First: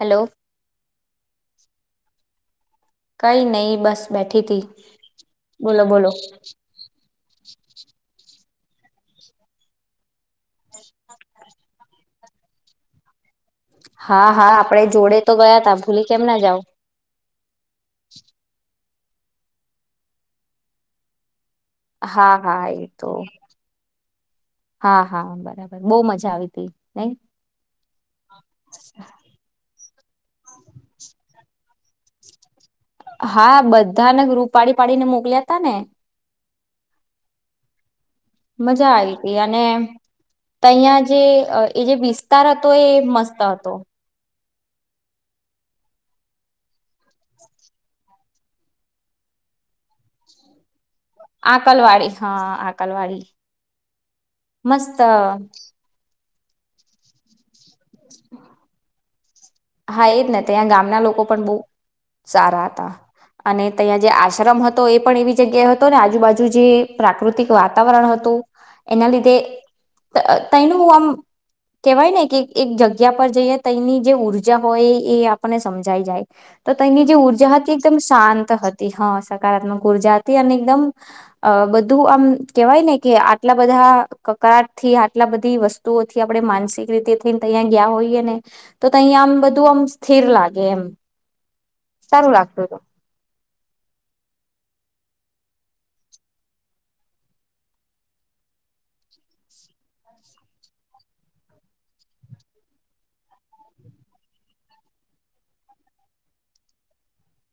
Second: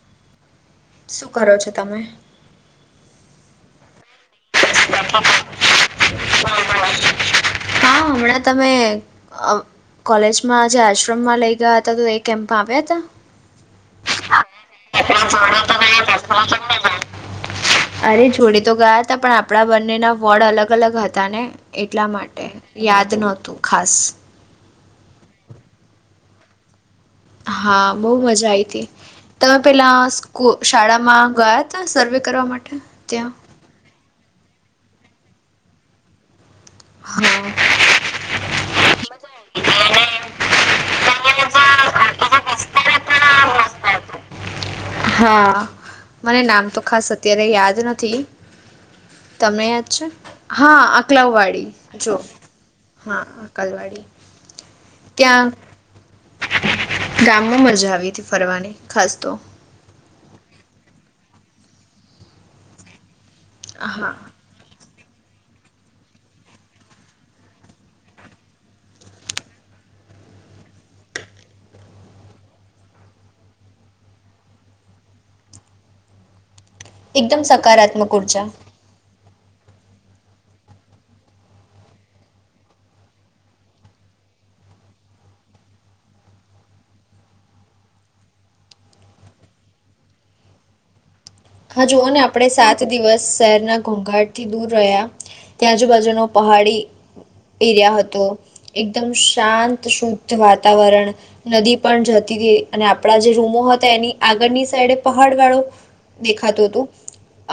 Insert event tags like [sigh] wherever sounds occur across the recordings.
Hello શું કરો છો? તમે કઈ નહી બસ બેઠી તી. લફામ બોલો-બોલો. હમણાં તમે અ. કોલેજમાં જે આશ્રમમાં લઈ ગયા હતા તો એ કેમ્પમાં આવ્યા તા? હા, હા આપણે જોડે તો ગયા તા ભૂલી કેમ ના જાવ. અરે જોડે તો ગયા હતા પણ આપણા બંનેના વોર્ડ અલગ-અલગ હતા ને. એટલા હા માટે. હા એ તો [unintelligible] નોતું ખાસ. હા, હા બરાબર બહુ મજા આવી તી. હા બહુ મજા આઈ તી. તમે પેલા કો શાળામાં ગયા તા સર્વે કરવા માટ હા બધાને ગ્રુપ પાડી પાડીને મોકલ્યા તા ને. હા. મજા આવી ગ અને તહં જે એ જે બ. વિસ્તાર હતો એ મસ્ત હતો. હા મને નામ તો ખાસ અત્યારે યાદ નથી તમે દ છે હા. અકલાવવાડી આકલવાડી જો હા હા આકલવાડી અકલવાડી મસ્ત. ગામ. માં મજા આવી હતી ફરવાની ખાસ તો. હા એજ નથી ત્યાં ગામના લોકો પણ બહ સારા હતા. અને ત્યાં જે હા આશ્રમ હતો. તો એ પણ એવી જગ્યાએ હતો ને આજુબાજુ જે પ્રાકૃતિક વાતાવરણ હતું એના લીધે તનું આમ કેહેવાય ને કે. એક જગ્યા પર જઈએ તેની જે ઉઊર્જા હોય એ આપણને સમજાઈ જાય. તો તેની જે એકદમ ઉર્જા હતી એકદમ સકારાત્મક ઉર્જા શાંત હતી હા. હકારાત્મક ઉર્જા હતી અને એકદમ અ બધું આમ કેહેવાય ને કે આટલા બધા કકરાટ થી આટલા બધી વસ્તુઓથી આપણે માનસિક રીતે. અહીંયા ગયા હોઈએ ને તો અહીંયા આમ બધું આમ સ્થિર લાગે એમ. હા જોુઓ ને સારું આપણે લાગતું હતું. સાત દિવસ શહેરના ઘોંઘાટ થી દૂર રહ્યા. ત્યાં આજુબાજુનો પહાડી એરિયા હતો એકદમ શાંત શુદ્ધ વાતાવરણ નદી પણ જતી હતી અને આપડા જે રૂમો હતા એની આગળની સાઈડે પહાડ વાળો. દેખાતું હતું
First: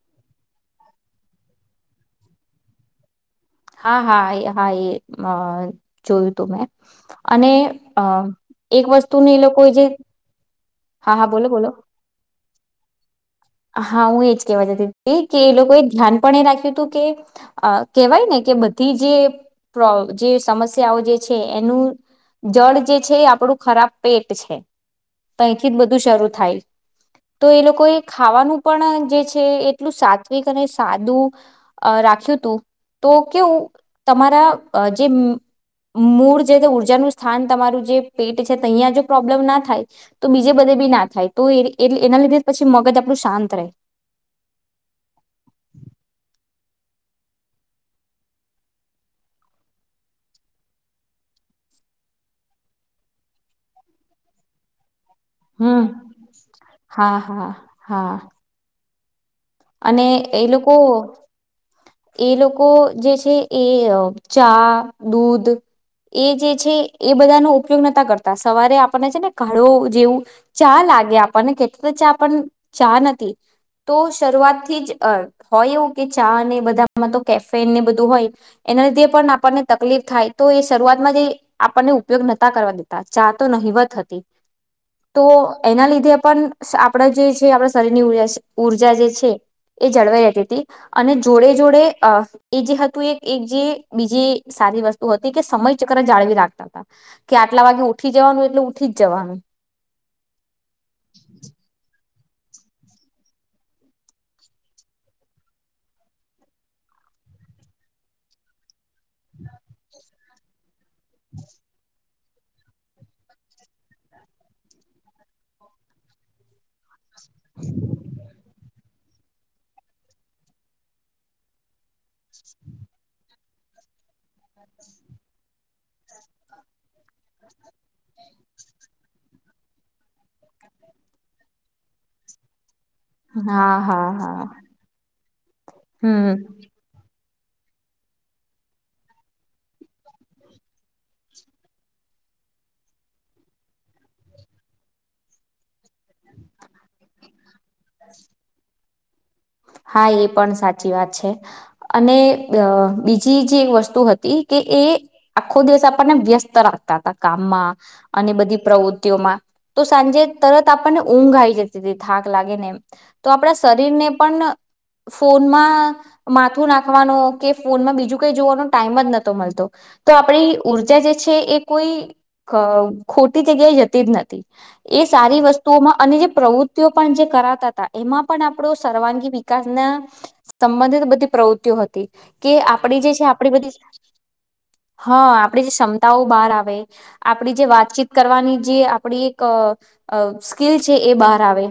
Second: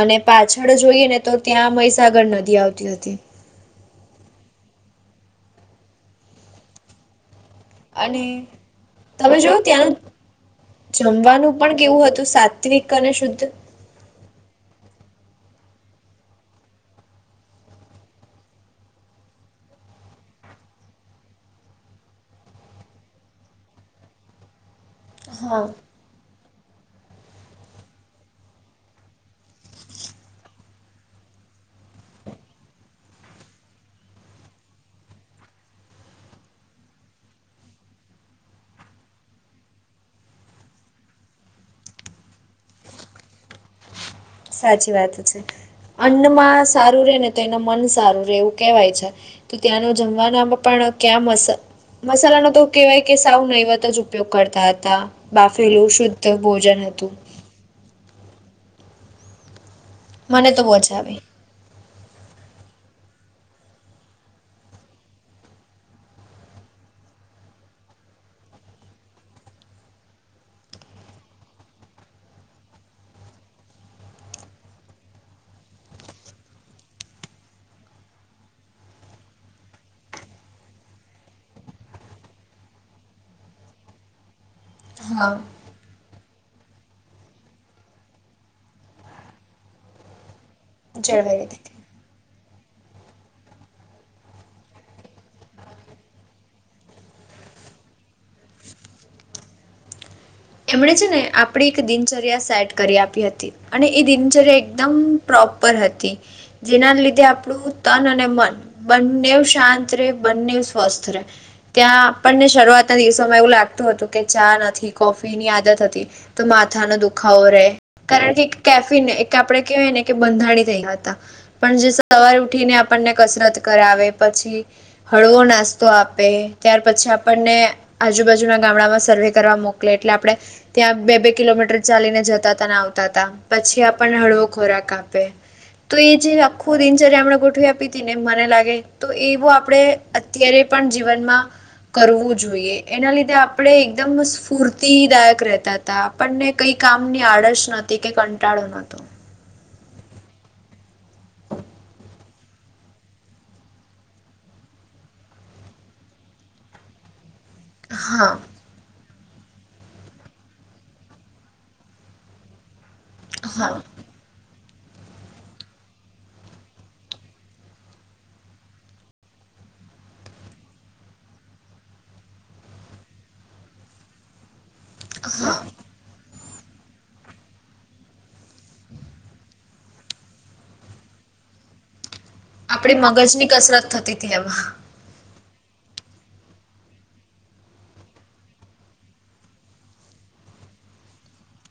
અને પાછળ જોઈએ ને તો ત્યાં મહીસાગર નદી આવતી હતી. હા હા એ હા એ હ જોયું હતું મેં. અને અ અને એક વસ્તુની તમે એ લોકો જોયું જે ત્યાંનું હા હા બોલો જમવાનું બોલો પણ કેવું હતું સાત્વિક અને શુદ્ધ. હા, હું એજ કેવા જતી કે એ લોકોએ ધ્યાન પણ એ રાખ્યું હતું કે અ કેહેવાય ને કે બધી જે પ્રો સમસ્યાઓ જે છે એનું જળ જે છે આપણું ખરાબ પેટ છે. હા. તયથી જ બધું શરૂ થાય. તો એ લોકોએ ખાવાનું પણ જે છે એટલું સાત્વિક અને સાદું અ રાખ્યું હતું તો કેવું તમારા જે અ મ મૂળ જે ઊર્જાનું સ્થાન તમારું જે પેટ છે તહીંયા જો પ્રોબ્લેમ ના થાય તો બીજે બધે બી ના થાય તો એ એના લીધે પછી મગજ આપ ણું શાંત રે. સાચી વાત છે અન્નમાં સ સારું રે ને તો એનું મન સારું રે એવું કહેવાય છે તો ત્યાંનો જમવાનામાં પણ ક્યાં મસ મસાલા નો તો કેહેવાય કે સાવ નૈવત જ ઉપયોગ કરતા હતા. હમ. બાફેલું શુદ્ધ ભોજન હતું. હા હા હા અને એ મને તો લોકો મજા આવી એ લોકો જે છે એ અ ચા દૂધ એ જે છે એ બધાનો ઉપયોગ નતા કરતા સવારે આપણને છે ને કાડો જેવું ચા લાગે આપણને કેતે તો ચા પણ ચા નથી તો શરૂઆત થી જ અ હોય એવું કે ચા ને બધ ધા માં તો કેફે ને બધું હોય એના લીધે પણ આપણને તકલીફ થાય તો એ શરૂઆતમાંથી આપણને ઉપયોગ નતા કરવા દેતા ચા તો નહિવત હતી. તો હા. એના લીધે પણ આપડા જે છે આપણા શરીરની ઉજા ઉર્જા જે છે એ જળવાઈ રહેતી. તી અને જળવાઈ જોડે હતી. જ અ એ જે હતું એક એક જે બીજી સારી વસ્તુ હતી કે સમય ચક્ર જાળવી રાખતા હતા કે આટલા વાગે ઉઠી જવાનું એટલે ઉઠી જ જવાનું. એમણે છે ને આપડી એક દિનચય ર્યા સેટ કરી આપી હતી અને એ દિનચર્યા એકદમ પ્રોપર હતી જેના લીધે આપણું તન અને મન બંને શાંત રે બંને સ્વસ્થ રહે ત્યાં આપણને શરૂઆતના દિવસોમાં એવું લાગતું હતું કે ચા નથી કોફી ની આદત હતી તો માથાનો દુ ખાવો રે કારણ કે કેફ પીને એક આપણે કેવાય ને કે બધાંરણી થઈ ગયા હતા પણ જે સ સવાર ઉઠીને આપણને કસરત કરાવે પછી હળવો નાસ્તો આપે ત્યાર પછી આપણને આજુબાજુના ગામડામાં સર્વે કરવા મોક કલે આપણે ત્યાં બે બે કિલોમીટર ચાલીને જતા ત આવ તા હતા હા પછી આપ હા હળવો હા ખોરાક આપે તો એ જે હમ આખું દિનચર્યા એમણે ગો ઠવી આપી હતી ને મને લાગે તો એવુ આપડે અત્યારે પણ જીવનમાં કરવું જોઈએ એના લીધે આપણે એકદમ શુ પૂર્તિદાયક રહેતા. તા આપણને કઈ કામ ની આડશ નથી કે કંટાળો નથી. હા, એ પણ સાચી વાત છે અને અ બીજી જે વસ્તુ હતી કે એ આખો દિવસ આપણને વ્યસ્ત રાખતા હતા. કામમાં અને હા બધી પ્રવૃત તીઓ માં તો સાંજે તરત આપણને ઊંઘ આઈ જતી હતી થાક લાગે ને એમ. તો આપણા હા શરીરને ફોનમાં માથું નાખવાનો, કે ફોનમાં બીજું કઈ જોવાનો ટાઈમ જ નતો મળતો. તો આપણી ઉઊર્જા જે છે એ કોઈ ક ખોટી જગ્યાએ જતી જ નથી એ સારી વસ્તુઓમાં અને જે પ્રવૃતિઓ પણ જે કરાતા હતા એમાં પણ આપણો સર્વાંગી વિકાસ ના સંબંધિત બધી પ્રવૃત્તિઓ હતી. કે આપડી આપણી જે છે મગજની આપડી બધી કસરત થતી હતી એમાં [unintelligible] હા આપણી જે ક્ષમતાઓ બહાર આવે, આપણી જે વાતચીત કરવાની જે આપણી એક અ અ સ્કીિલ છે એ બહાર આવે.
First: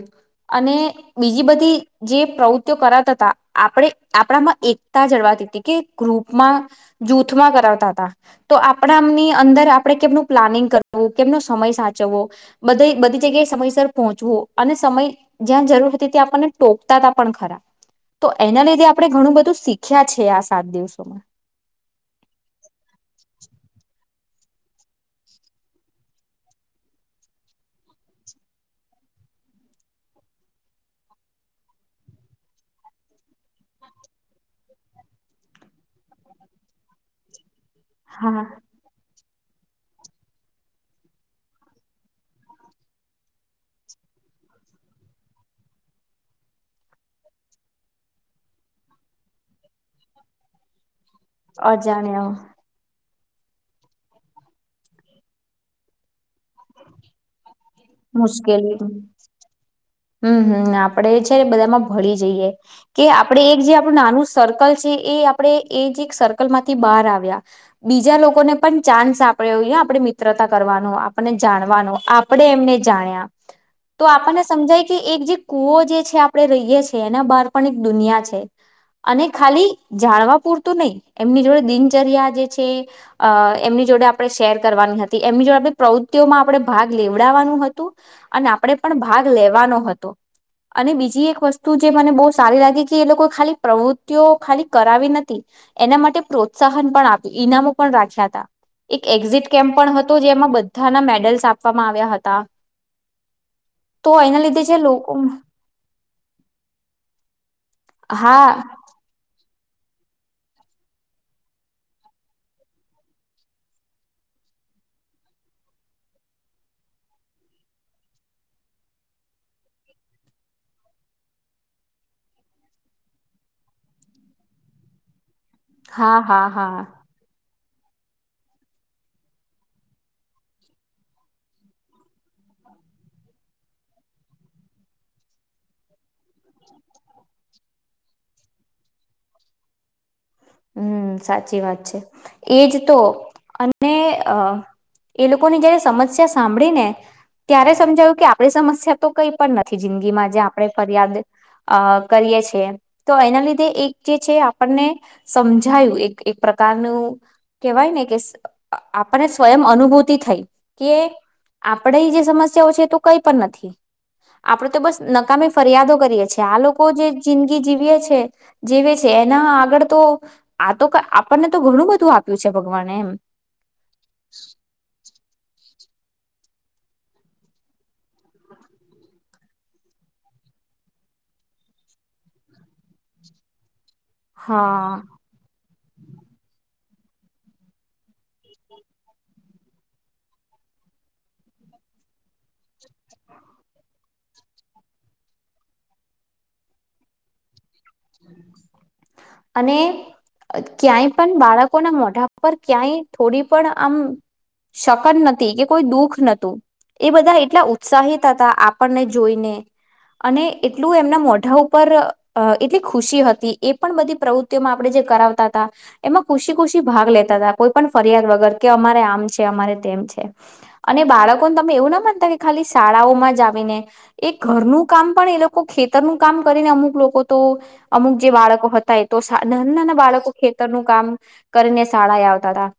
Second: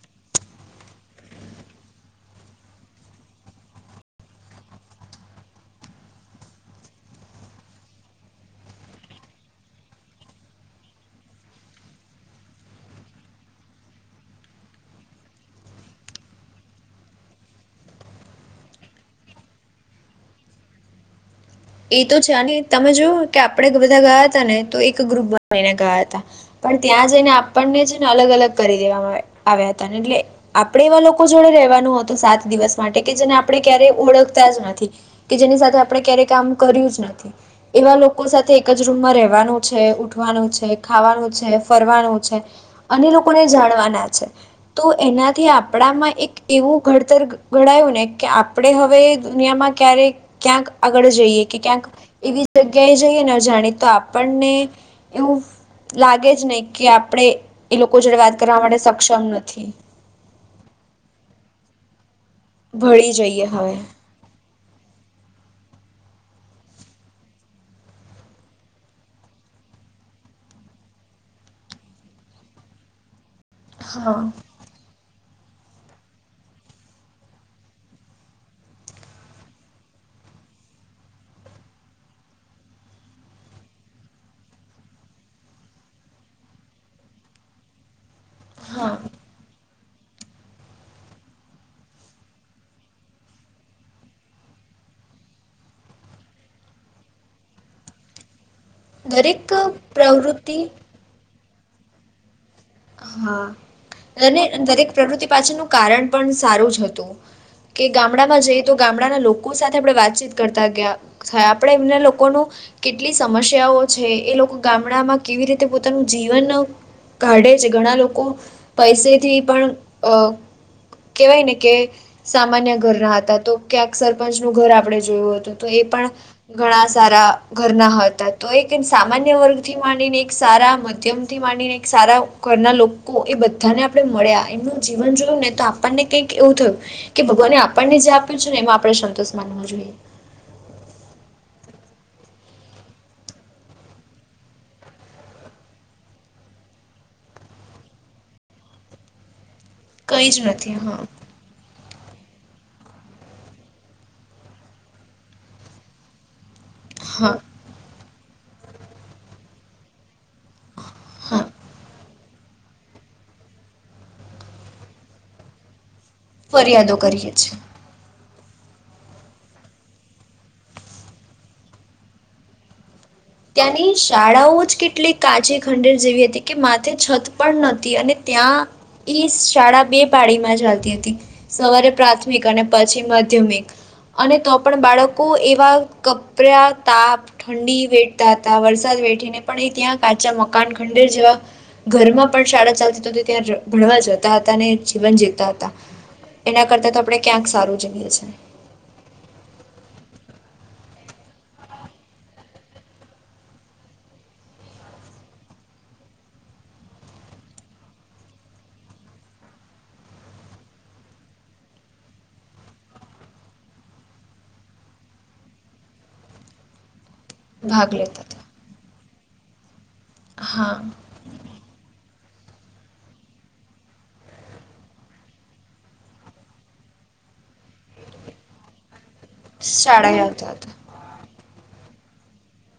અને બીજી બધી જે પ્રવૃત્તિઓ કરાવતા હતા આપણે આપણામાં એકતા જળવાતી હતી. કે ગ્રુપમાં જૂથમાં કરાવતા હતા. તો આપણાની અંદર આપણે કેમનું પ્લાનિંગ કરવું, કેમનો સમય સાચવવો, બધ બધી જગ્યાએ સમયસર પહોંચવો, અને સમય જ્યાં જરૂર હતી ત્યાં આપણને ટોકતા તા પણ ખરા. તો એના લીધે આપણે ઘણું બધું શીખ્યા છે આ સાત દિવસોમાં એ તો છે અને તમે જોયુ કે આપડે બધા ગયા તાને તો એક ગ્રુપ બને ગયા હતા. પણ ત્યાં જઈને આપણને છે ને અલગ અલગ કરી દેવામાં આવે આવ્યા હતા. ને એટલે આપણેે એવા લોકો જોડે રેવાનું હતું સાત દિવસ માટે કે જેને આપણે ક્યારેય ઓળખતા જ નથી. કે જેની સાથે આપણે ક્યારે કામ કર્યું જ નથી એવા લોકો હા, સાથે એક જ રૂમમાં રહેવ રેવાનું છે, ઉઠવાનું છે, ખાવાનું છે, ફરવાનું છે અને લોકોને જાણવાના છે. તો એનાથી આપણામાં એક એવું ઘડતર ઘડાયું ને, કે આપણે હવે દુનિયામાં ક્યારે ક્યાંક આગળ જ કે ક્યાંક અજાણ્યા એવી જગ્યાએ જઈએ ન જાણીતા આપણને એવું લાગે જ નહી કે આપણે એ લોકો જોડે વાત કરવા માટે સક્ષમ નથી. હમ્મ હમ્મ આપડે છે ને બધામાં ભળી જઈએ કે ભળી આપણેે જઈએ એક હવે જે આપણું નાનું સર્કલ છે, એ આપણે એ જ એક સર્કલ માંથી બહાર આવ્યા. બીજા લોકોને પણ ચાન્સ આપણે હો ને આપણે મિત્રતા કરવાનો, આપણને જાણવાનો, આપણેે એમને જાણ્યા તો હા આપણને સમજાય એક જે કુવો જે છે આપણે રહીએ છીએ. એના બહાર પણ એક દુનિયા છે. અને ખાલી જાણવા પૂરતું નહી, એમની જોડે દિનચર્યા જે છે, અ એમની જોડે આપણે શેર કરવાની હતી. એમની જોડે આપણી પ્રવૃતિઓમાં આપણે ભાગ લેવડાવવાનું હતું અને આપડે હા પણ ભાગ લેવાનો હતો અને બીજી એક વસ્તુ જે મને બહુ સારી લાગી. કે એ લોકો ખાલી પ્રવૃત્તિઓ ખાલી કરાવી નથી. એના માટે પ્રોત્સાહન પણ આપ્યું. ઈનામો પણ રાખ્યા હતા. એક એક્ઝિટ દરેક કેમ્પ પણ હતો જેમાં પ્રવૃત્તિ બધાના મેડલ્સ આપ આપવામાં આવ્યા હતા. હા તો એના અને લીધે જે દરેક લોકો પ્રવૃતિ પાછળનું કારણ પણ સારું જ હતું. કે ગામડામાં હા જઈ તો ગામડાના લોક કો સાથે આપણે વાતચીત કરતા ગયા. હા આપણે એમના લોકોનું કેટલી સમસ્યાઓ છે, એ લોકો ગામડામાં કેવી રીતે પોતાનું જીવન કાઢે છે ઘણા લોકો પૈસેથી પણ અ કેવાય ને કે સામાન્ય ઘરના હતા. તો ક્યાંક સરપંચ નું ઘર આપણે જોયું હતું તો એ પણ હા હા હા ઘણા સારા ઘરના હતા. તો એક સામાન્ય વર્ગથી માંડીને, એક સારા મધ્યમથી માંડીને, એક સારા ઘરના લોકો એ બધાને આપણે મળ્યા. એમનું જીવન જોયું ને તો આપણને કંઈક એવું થયું, કે ભગવાને આપણને જે આપ્યું છે ને એમાં આપણે સંતોષ માનવા જોઈએ. હમ સાચી વાત છે. એજ તો અને અ એ લોકોની જયારે સમસ્યા સાંભળી ને. ત્યારે સમજાયું કે આપડી સમસ્યા તો કઈ પણ નથી કઈ જિંદગીમાં જ જે આપણે નથી હા ફરિયાદ અ કરીએ છે. તો એના લીધે એક જે છે આપણને સમજાયું એક‌‌ એક પ્રકારનું હા કેહેવાય ને સે આપને સ્વયં અનુભૂતિ થઈ કે હા આપણે જે સમસ્યો છે ક પણ નથી આપણે તો બસ નકામી ફરિયાદો કરીએ છી આ લોકો ફરિયાદો જે કરીએ છીએ જિંદગી જીવીએ છે જીવે છે એના આગળ તો આ તો આપણને તો ઘણું બધું આપ્યું છે ભગવાને એમ ત્યાંની શાળાઓ જ કેટલી કાચી ખંડેર જેવી હતી કે માથે છત પણ નતી અને ત્યાં ઈ શાળા બે પાડીમાં ચાલતી હતી સવારે પ્રાથમિક અને પછી માધ્યમિક અને તો પણ હા બાળકો એવા કપડ્યા તાપ ઠંડી વેટ હતા વરસાદ વેઠીને પણ એ ત્યાં કાચા મકાન ખંડેર જેવા ઘરમાં પણ શાળા ચાલતી ત્યાં ભણવા જતા હતા અને જીવન જીવતા હતા એના કરતા તો આપણે ક્યાંક સારું જેવુ અને ક્યાંય પણ બાળકોના મોઢા પર ક્યાંય થોડી પણ આમ શકન નતી કે કોઈ દુઃખ નતું એ બધા એટલા ઉત્સાહિત હતા આપણને જોઈને અને એટલું એમના મોઢા ઉપર અ એટલી ખુશી હતી એ પણ બધી પ્રવૃત્તિઓમાં આપણે જે કરાવતા હતા એમાં ખુશી ખુશી ભાગ લે લેતા હતા કોઈ પણ ભાગ લેતા ફરિયાદ હતા વગર કે અમારે આમ છે અમારે તેમ છે હા અને બાળકોને તમે એવું ના માનતા ખાલી શાળાઓમાં જ આવીને એ ઘરનું કામ પણ એ લોકો ખેતરનું કામ કરીને અમુક લોકો તો અમુક જે બાળકો હતા તો નાના નાના શાળાએ બાળકો આવતા હતા ખેતરનું કામ કરીને શાળાએ આવતા હતા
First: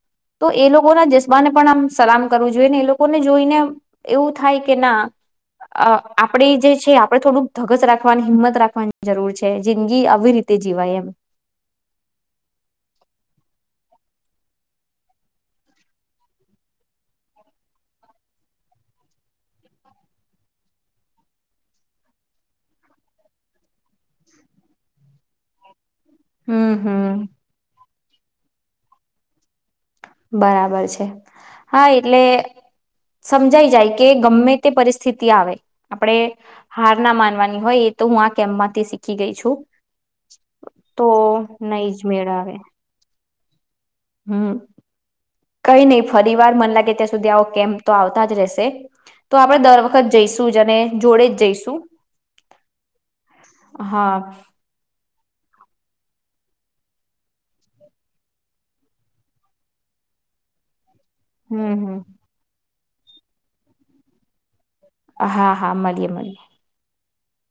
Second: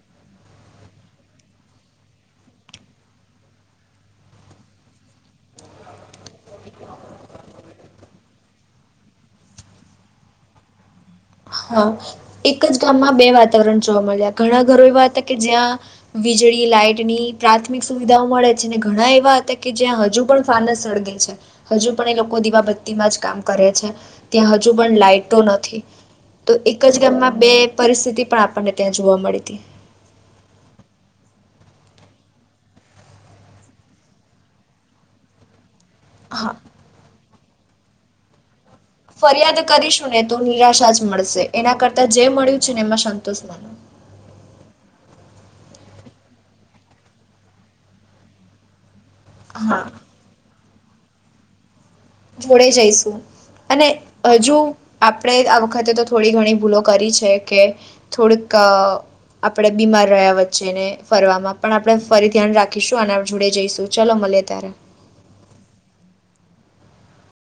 તો એ લોકોના જઝ્બાને પણ આમ સલામ કરવું જોઈએ ને એ લોકોને જોઈને એવું થાય કે ના અ આપણેે જે છે આપણે થોડુંક ધગસ રાખવાની હિંમત રાખવા જરૂર છે જિંદગી આવી રીતે જીવાય એમ હા એક જ ગામમાં બે વાતાવરણ જોવા મળ્યા ઘણા ઘરો એવા હતા કે જ્યાં વીજળી લાઈટની પ્રાથમિક સુવિધાઓ મળે છે ને ઘણા એવા હતા કે જ્યાં હજુ પણ ફાનસ સળગે છે હજુ પણ એ લોકો દીવા બત્તીમાં જ કામ કરે છે ત્યાં હજુ પણ લાાઈટો નથી તો હમ એક જ હમ ગામમાં બે પરિસ્થિતિ પણ આપણને ત્યાં જોવા મળી હતી બરાબર છે હા એટલે સમજાઈ જાય કે ગમે તે પરિસ્થિતિ આવે આપણેે હા હાર ના માનવાની હોય એ તો હું આ કેમા ફરિયાદ કરીશું ને તો નિરાશા જ તો મળશે એના નહી જ કરતા જે મેળ આવે મળ્યું છે ને એમાં સ તોસ વાનો હમ કઈ નહી ફરી વાર મન લાગે ત્યાં સુધી આવો કેમ્પ તો આવતા જ રહેશે તો આપડણે દર હા વખત જઈશું જ અને જોડે જ જઈશું જોડે જઈશું અને હા હજુ આપ આપણે આ વખતે તો થોડી ઘણી ભૂલો કરી છે કે થોડીક આપણે બીમાર રહ્યા વચ્ચેને ફરવામાં પણ હમ આપણે હમ ફરી ધ્યાન રાખી રાખીશું અને જોડે જઈશું ચલો મળીયે ત્યારે હા હા મળીએ મળીએ